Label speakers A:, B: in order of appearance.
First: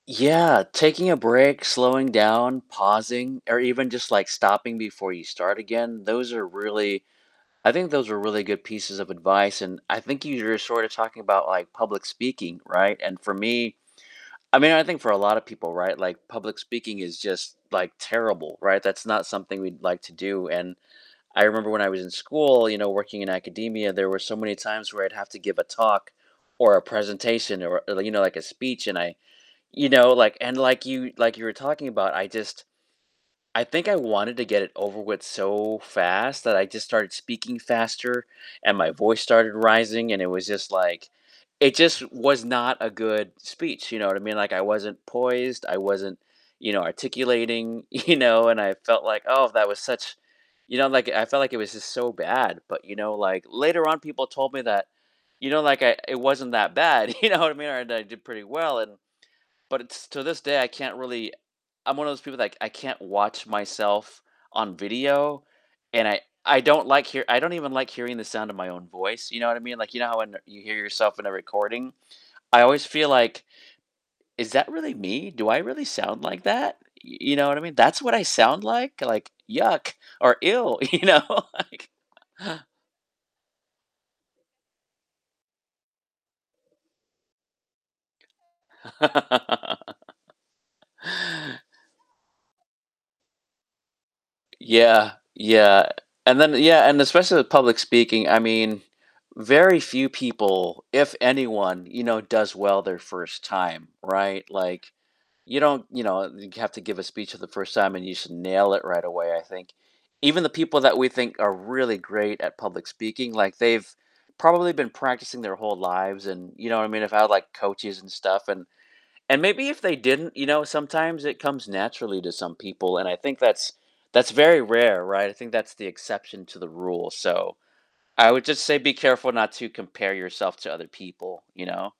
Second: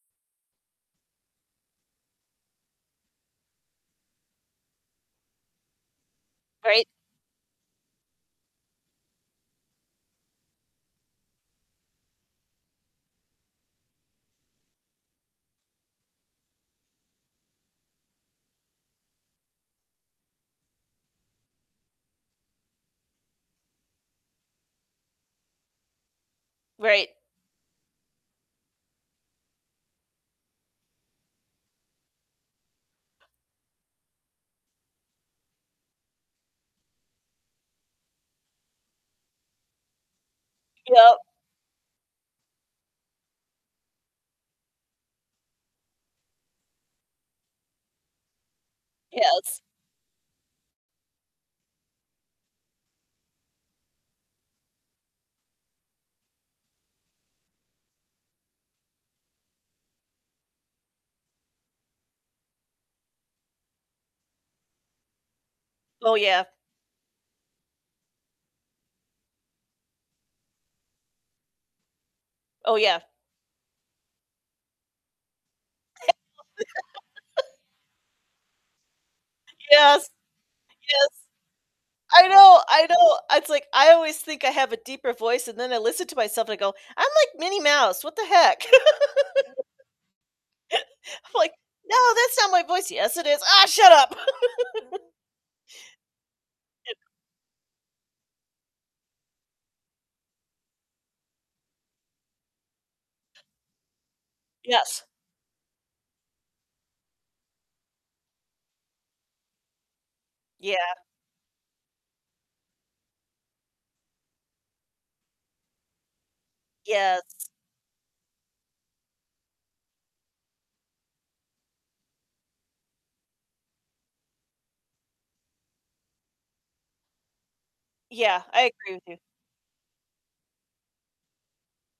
A: Yeah. Taking a break, slowing down, pausing, or even just like stopping before you start again, those are
B: Right.
A: really I think those are really good pieces of advice, and I think you're sort of talking about, like, public speaking right? And for me I mean, I think for a lot of people right like public speaking is just like terrible right? That's not something we'd like to do and I remember when I was in school you know, working in academia, there were so many times where I'd have to give a talk, or a
B: Right.
A: presentation or you know like a speech, and you know like and like you like you were talking about, I just I think I wanted to get it over with so fast that I just started speaking faster, and my voice started rising, and it was just like,
B: Yep.
A: it just was not a good speech. You know what I mean? Like, I wasn't poised, I wasn't you know, articulating, you know? And I felt like oh,
B: Yes.
A: that was such You know, like I felt like it was just so bad. But you know like later on, people told me that, you know, like I it wasn't that bad you know what I mean? Right, that I did pretty well and but to this day, I can't really I'm one of those people that, like, I can't watch myself on video, and
B: Oh,
A: I
B: yeah.
A: I don't like hear I don't even like hearing the sound of my own voice, you know what I mean? Like, you know how when you hear yourself in a recording? I
B: Oh,
A: always
B: yeah.
A: feel like, "Is that really me? Do I really sound like that?" Y you know what I mean? "That's what I sound like? Like, yuck,"
B: Yes.
A: or, "Ew," you
B: Yes.
A: know, like
B: I know, I know. It's like I always think I have a deeper voice, and then I listen to myself and I go, "I'm like Minnie Mouse. What the heck?" I'm like, no, that's not my voice, yes, it is, ah, shut up.
A: Yeah, yeah, and then yeah,
B: [unintelligible]
A: and especially with public speaking, I mean, very few people if anyone you know, does well their first time, right? Like
B: Yes.
A: you don't, you know, have to give a speech for the first time and you should nail it right away, I think even the
B: Yeah.
A: people that we think are really great at public speaking, like they've probably been practicing their whole lives and, you know what I mean? Have had,
B: Yes.
A: like, coaches and stuff, and and maybe if they didn't, you know, sometimes it comes naturally to some people, and I think that's that's very rare, right? I think that's the exception to the rule. So I
B: Yeah,
A: would just
B: I
A: say be
B: agree with you
A: careful not to compare yourself to other people, you know?